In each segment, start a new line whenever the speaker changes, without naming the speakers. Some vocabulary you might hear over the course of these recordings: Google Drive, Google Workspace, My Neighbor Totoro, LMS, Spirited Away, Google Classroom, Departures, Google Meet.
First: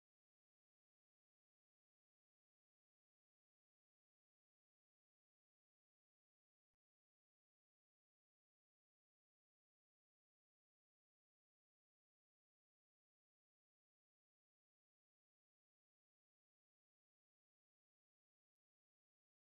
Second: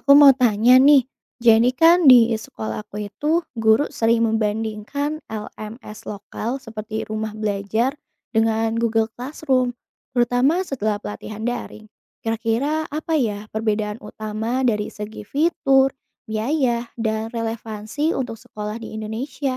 Aku mau tanya nih, jadi kan di sekolah aku itu guru sering membandingkan LMS lokal seperti rumah belajar dengan Google Classroom, terutama setelah pelatihan daring. Kira-kira apa ya perbedaan utama dari segi fitur, biaya, dan relevansi untuk sekolah di Indonesia?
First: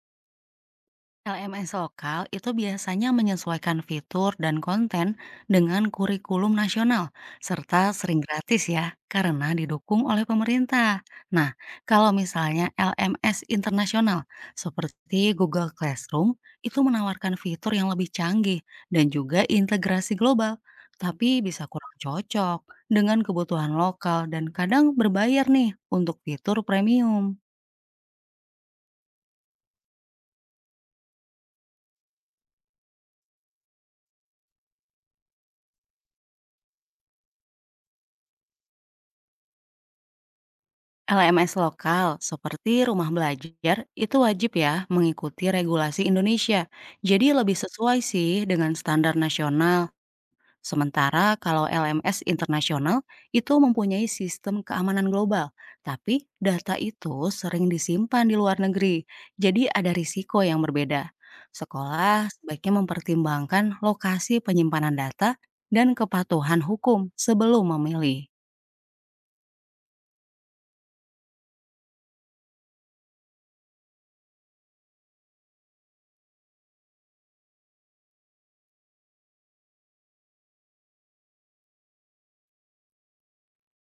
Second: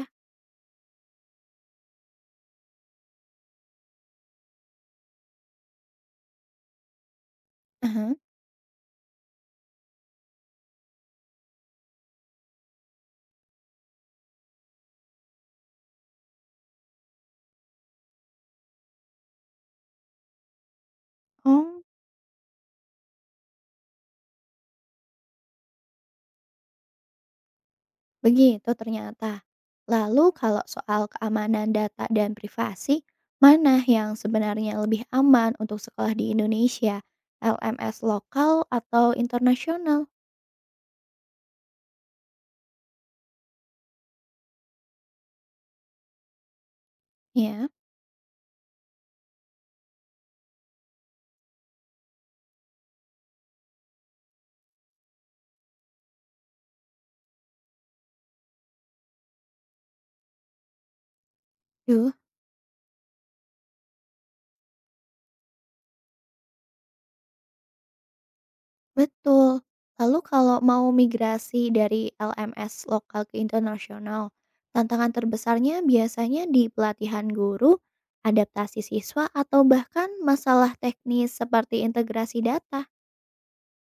LMS lokal itu biasanya menyesuaikan fitur dan konten dengan kurikulum nasional, serta
Aha.
sering gratis ya, karena didukung oleh pemerintah. Nah, kalau misalnya LMS internasional seperti Google Classroom itu menawarkan fitur yang lebih canggih dan juga integrasi global, tapi bisa
Oh,
kurang cocok dengan kebutuhan lokal dan kadang berbayar nih untuk fitur premium.
begitu ternyata. Lalu kalau soal keamanan data dan privasi, mana yang sebenarnya lebih aman untuk sekolah di Indonesia? LMS lokal atau internasional?
LMS lokal seperti rumah belajar itu wajib ya mengikuti regulasi Indonesia. Jadi lebih
Ya.
sesuai sih dengan standar nasional. Sementara kalau LMS internasional itu mempunyai sistem keamanan global, tapi data itu sering disimpan di luar negeri. Jadi ada risiko yang berbeda.
Duh,
Sekolah sebaiknya mempertimbangkan lokasi penyimpanan data dan kepatuhan hukum sebelum memilih.
betul. Lalu kalau mau migrasi dari LMS lokal ke internasional, tantangan terbesarnya biasanya di pelatihan guru, adaptasi siswa, atau bahkan masalah teknis seperti integrasi data.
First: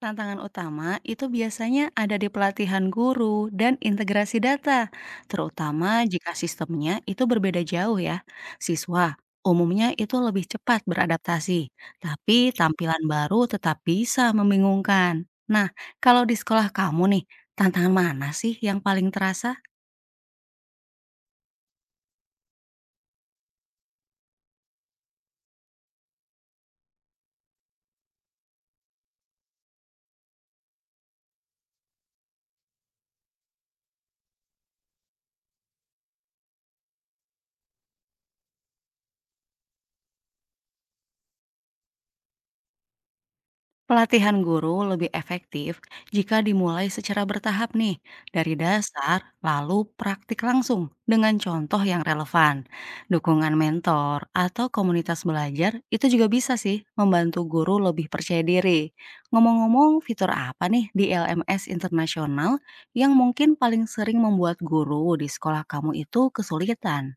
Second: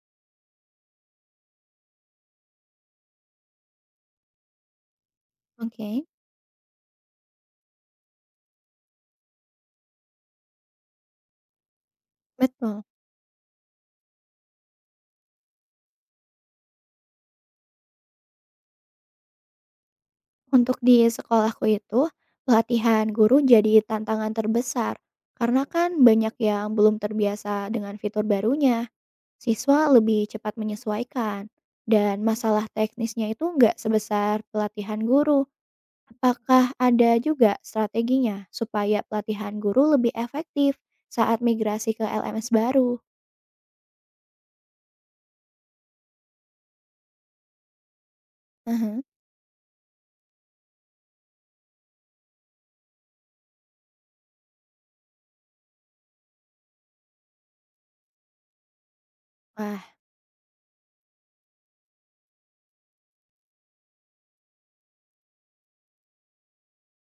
Tantangan utama itu biasanya ada di pelatihan guru dan integrasi data, terutama
Oke,
jika sistemnya itu berbeda jauh ya. Siswa umumnya itu lebih cepat beradaptasi, tapi
betul.
tampilan baru tetap bisa membingungkan. Nah, kalau di sekolah kamu nih, tantangan mana sih yang paling terasa?
Untuk di sekolahku itu, pelatihan guru jadi tantangan terbesar. Karena kan banyak yang belum terbiasa dengan fitur barunya, siswa lebih cepat menyesuaikan. Dan masalah teknisnya itu nggak sebesar pelatihan guru. Apakah ada juga strateginya supaya pelatihan guru lebih efektif saat migrasi ke LMS baru?
Pelatihan guru lebih efektif jika dimulai secara bertahap nih, dari
Aha.
dasar lalu praktik langsung dengan contoh yang relevan. Dukungan mentor atau komunitas belajar itu juga bisa sih membantu guru lebih percaya diri.
Wah,
Ngomong-ngomong fitur apa nih di LMS internasional yang mungkin paling sering membuat guru di sekolah kamu itu kesulitan?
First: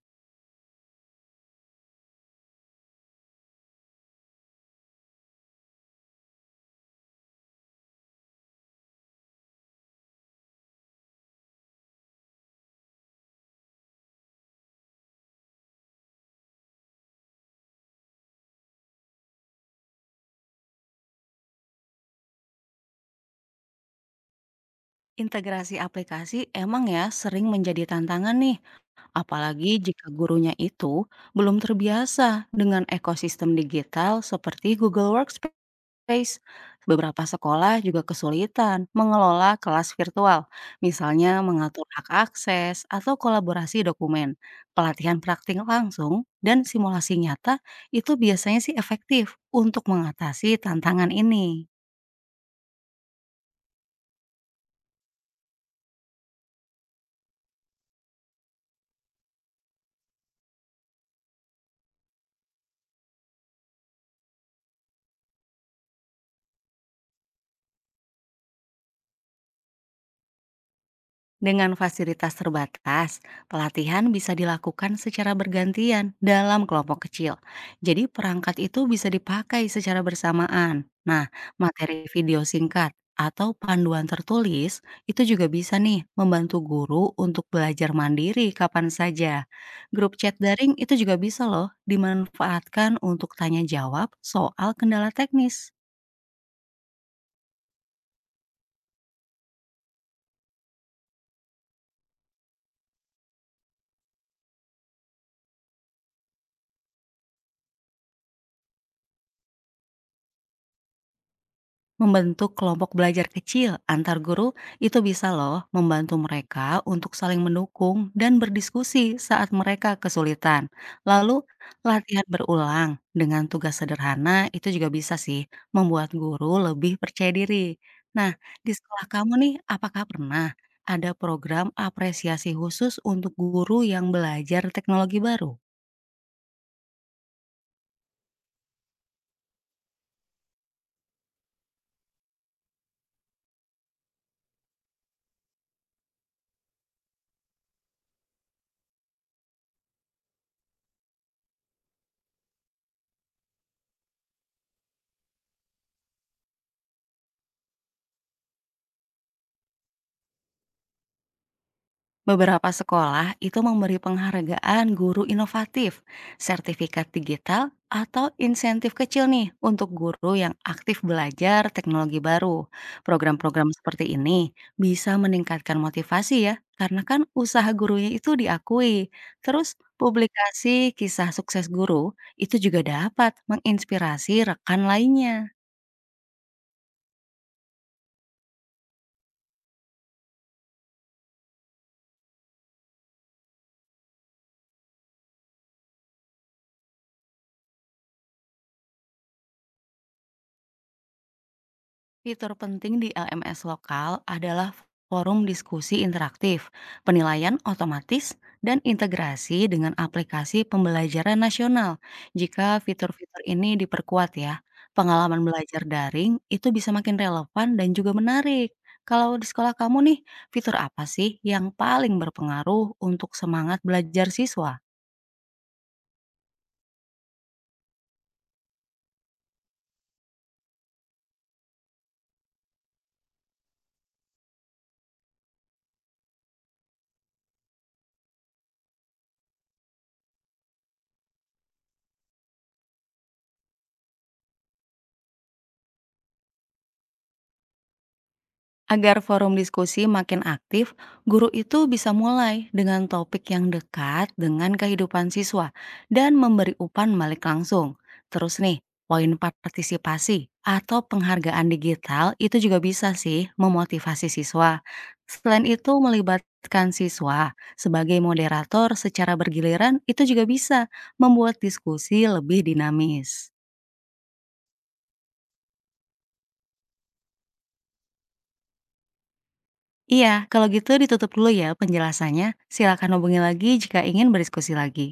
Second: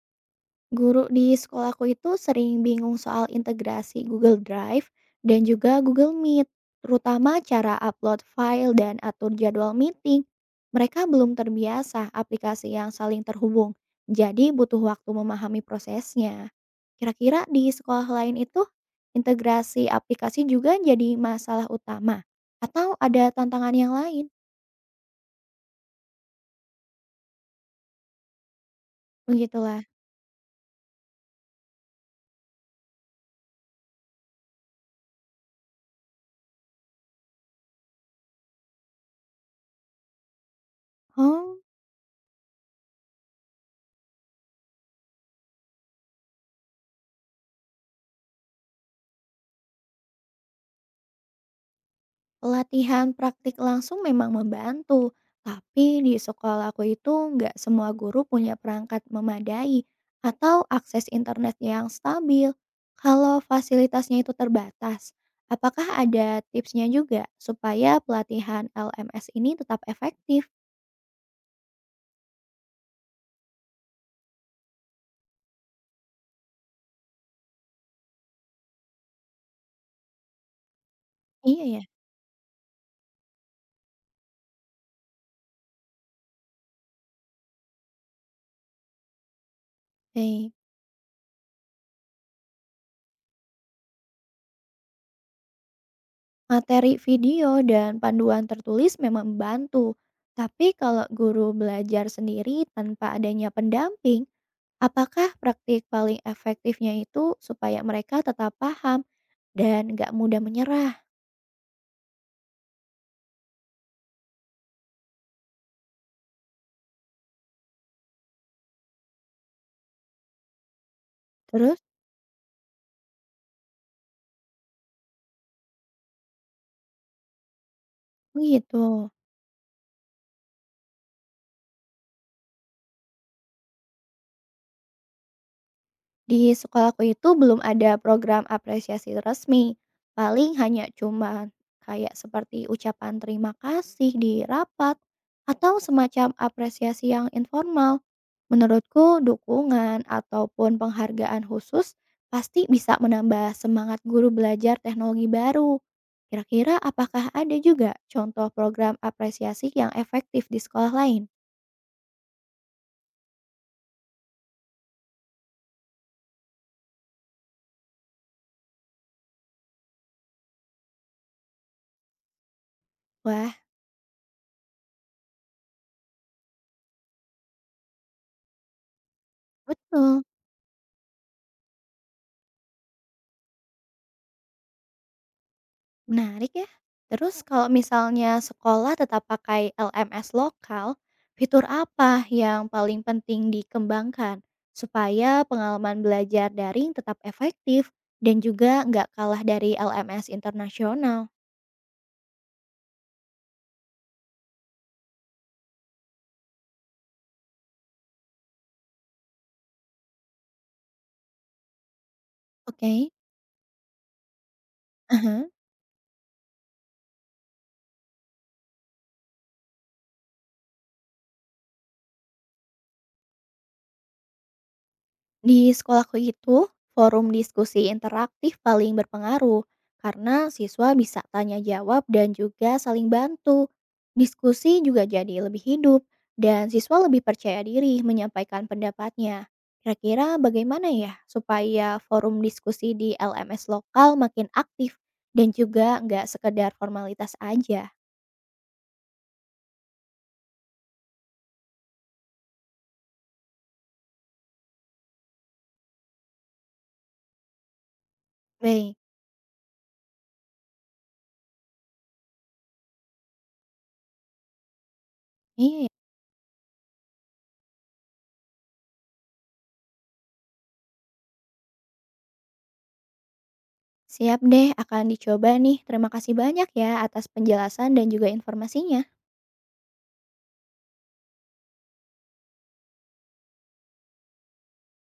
guru di sekolahku itu sering bingung soal integrasi Google Drive dan juga Google Meet, terutama cara upload file dan atur jadwal meeting. Mereka belum terbiasa aplikasi yang saling terhubung, jadi butuh waktu memahami prosesnya. Kira-kira di sekolah lain itu, integrasi aplikasi juga jadi masalah utama, atau ada tantangan yang lain?
Integrasi aplikasi emang ya sering menjadi tantangan nih. Apalagi
Begitulah.
jika gurunya itu belum terbiasa dengan ekosistem digital seperti Google Workspace. Beberapa sekolah juga kesulitan mengelola kelas virtual, misalnya
Oh.
mengatur hak akses atau kolaborasi dokumen. Pelatihan praktik langsung dan simulasi nyata itu biasanya sih efektif untuk mengatasi tantangan ini.
Pelatihan praktik langsung memang membantu, tapi di sekolah aku itu nggak semua guru punya perangkat memadai atau akses internet yang stabil. Kalau fasilitasnya itu terbatas, apakah ada tipsnya juga supaya pelatihan LMS ini tetap efektif?
Dengan fasilitas terbatas, pelatihan bisa dilakukan secara bergantian dalam kelompok kecil. Jadi perangkat itu bisa dipakai secara bersamaan. Nah,
Iya ya,
materi video singkat atau panduan tertulis itu juga bisa nih membantu guru untuk belajar mandiri kapan saja. Grup chat
baik.
daring itu juga bisa loh dimanfaatkan untuk tanya jawab soal kendala teknis.
Materi video dan panduan tertulis memang membantu, tapi kalau guru belajar sendiri tanpa adanya pendamping, apakah praktik paling efektifnya itu supaya mereka tetap paham dan nggak mudah menyerah?
Membentuk kelompok belajar kecil antar guru itu bisa loh membantu mereka untuk saling mendukung dan berdiskusi saat mereka kesulitan. Lalu,
Terus?
latihan berulang dengan tugas sederhana itu juga bisa sih membuat guru lebih percaya diri. Nah,
Oh
di sekolah
gitu.
kamu nih, apakah pernah ada program apresiasi khusus untuk guru yang belajar teknologi baru?
Di sekolahku itu belum ada program apresiasi resmi. Paling hanya cuma kayak seperti ucapan terima kasih di rapat atau semacam apresiasi yang informal. Menurutku, dukungan ataupun penghargaan khusus pasti bisa menambah semangat guru belajar teknologi baru. Kira-kira apakah ada juga contoh program apresiasi yang efektif di sekolah lain?
Beberapa sekolah itu memberi penghargaan guru inovatif, sertifikat digital, atau insentif kecil nih untuk guru yang aktif belajar teknologi baru.
Wah,
Program-program seperti ini bisa meningkatkan motivasi ya, karena kan usaha gurunya itu diakui. Terus
betul.
publikasi kisah sukses guru itu juga dapat menginspirasi rekan lainnya.
Menarik ya. Terus kalau misalnya sekolah tetap pakai LMS lokal, fitur apa yang paling penting dikembangkan supaya pengalaman belajar daring tetap efektif dan juga nggak kalah dari LMS internasional?
Fitur penting di LMS lokal adalah forum diskusi interaktif, penilaian otomatis, dan integrasi dengan aplikasi pembelajaran nasional. Jika
Oke.
fitur-fitur ini diperkuat ya, pengalaman
Aha.
belajar daring itu bisa makin relevan dan juga menarik. Kalau di sekolah kamu nih, fitur apa sih yang paling berpengaruh untuk semangat belajar siswa?
Di sekolahku itu, forum diskusi interaktif paling berpengaruh karena siswa bisa tanya jawab dan juga saling bantu. Diskusi juga jadi lebih hidup dan siswa lebih percaya diri menyampaikan pendapatnya. Kira-kira bagaimana ya supaya forum diskusi di LMS lokal makin aktif dan juga nggak sekedar formalitas aja?
Agar forum diskusi makin aktif, guru itu bisa mulai dengan topik yang dekat dengan kehidupan siswa dan memberi umpan balik langsung. Terus nih,
Baik,
poin partisipasi atau penghargaan digital itu juga bisa sih memotivasi siswa. Selain
iya.
itu, melibatkan siswa sebagai moderator secara bergiliran itu juga bisa membuat diskusi lebih dinamis.
Siap deh, akan dicoba nih. Terima kasih banyak ya atas penjelasan dan juga informasinya.
Iya, kalau gitu ditutup dulu ya penjelasannya. Silakan hubungi lagi jika ingin berdiskusi lagi.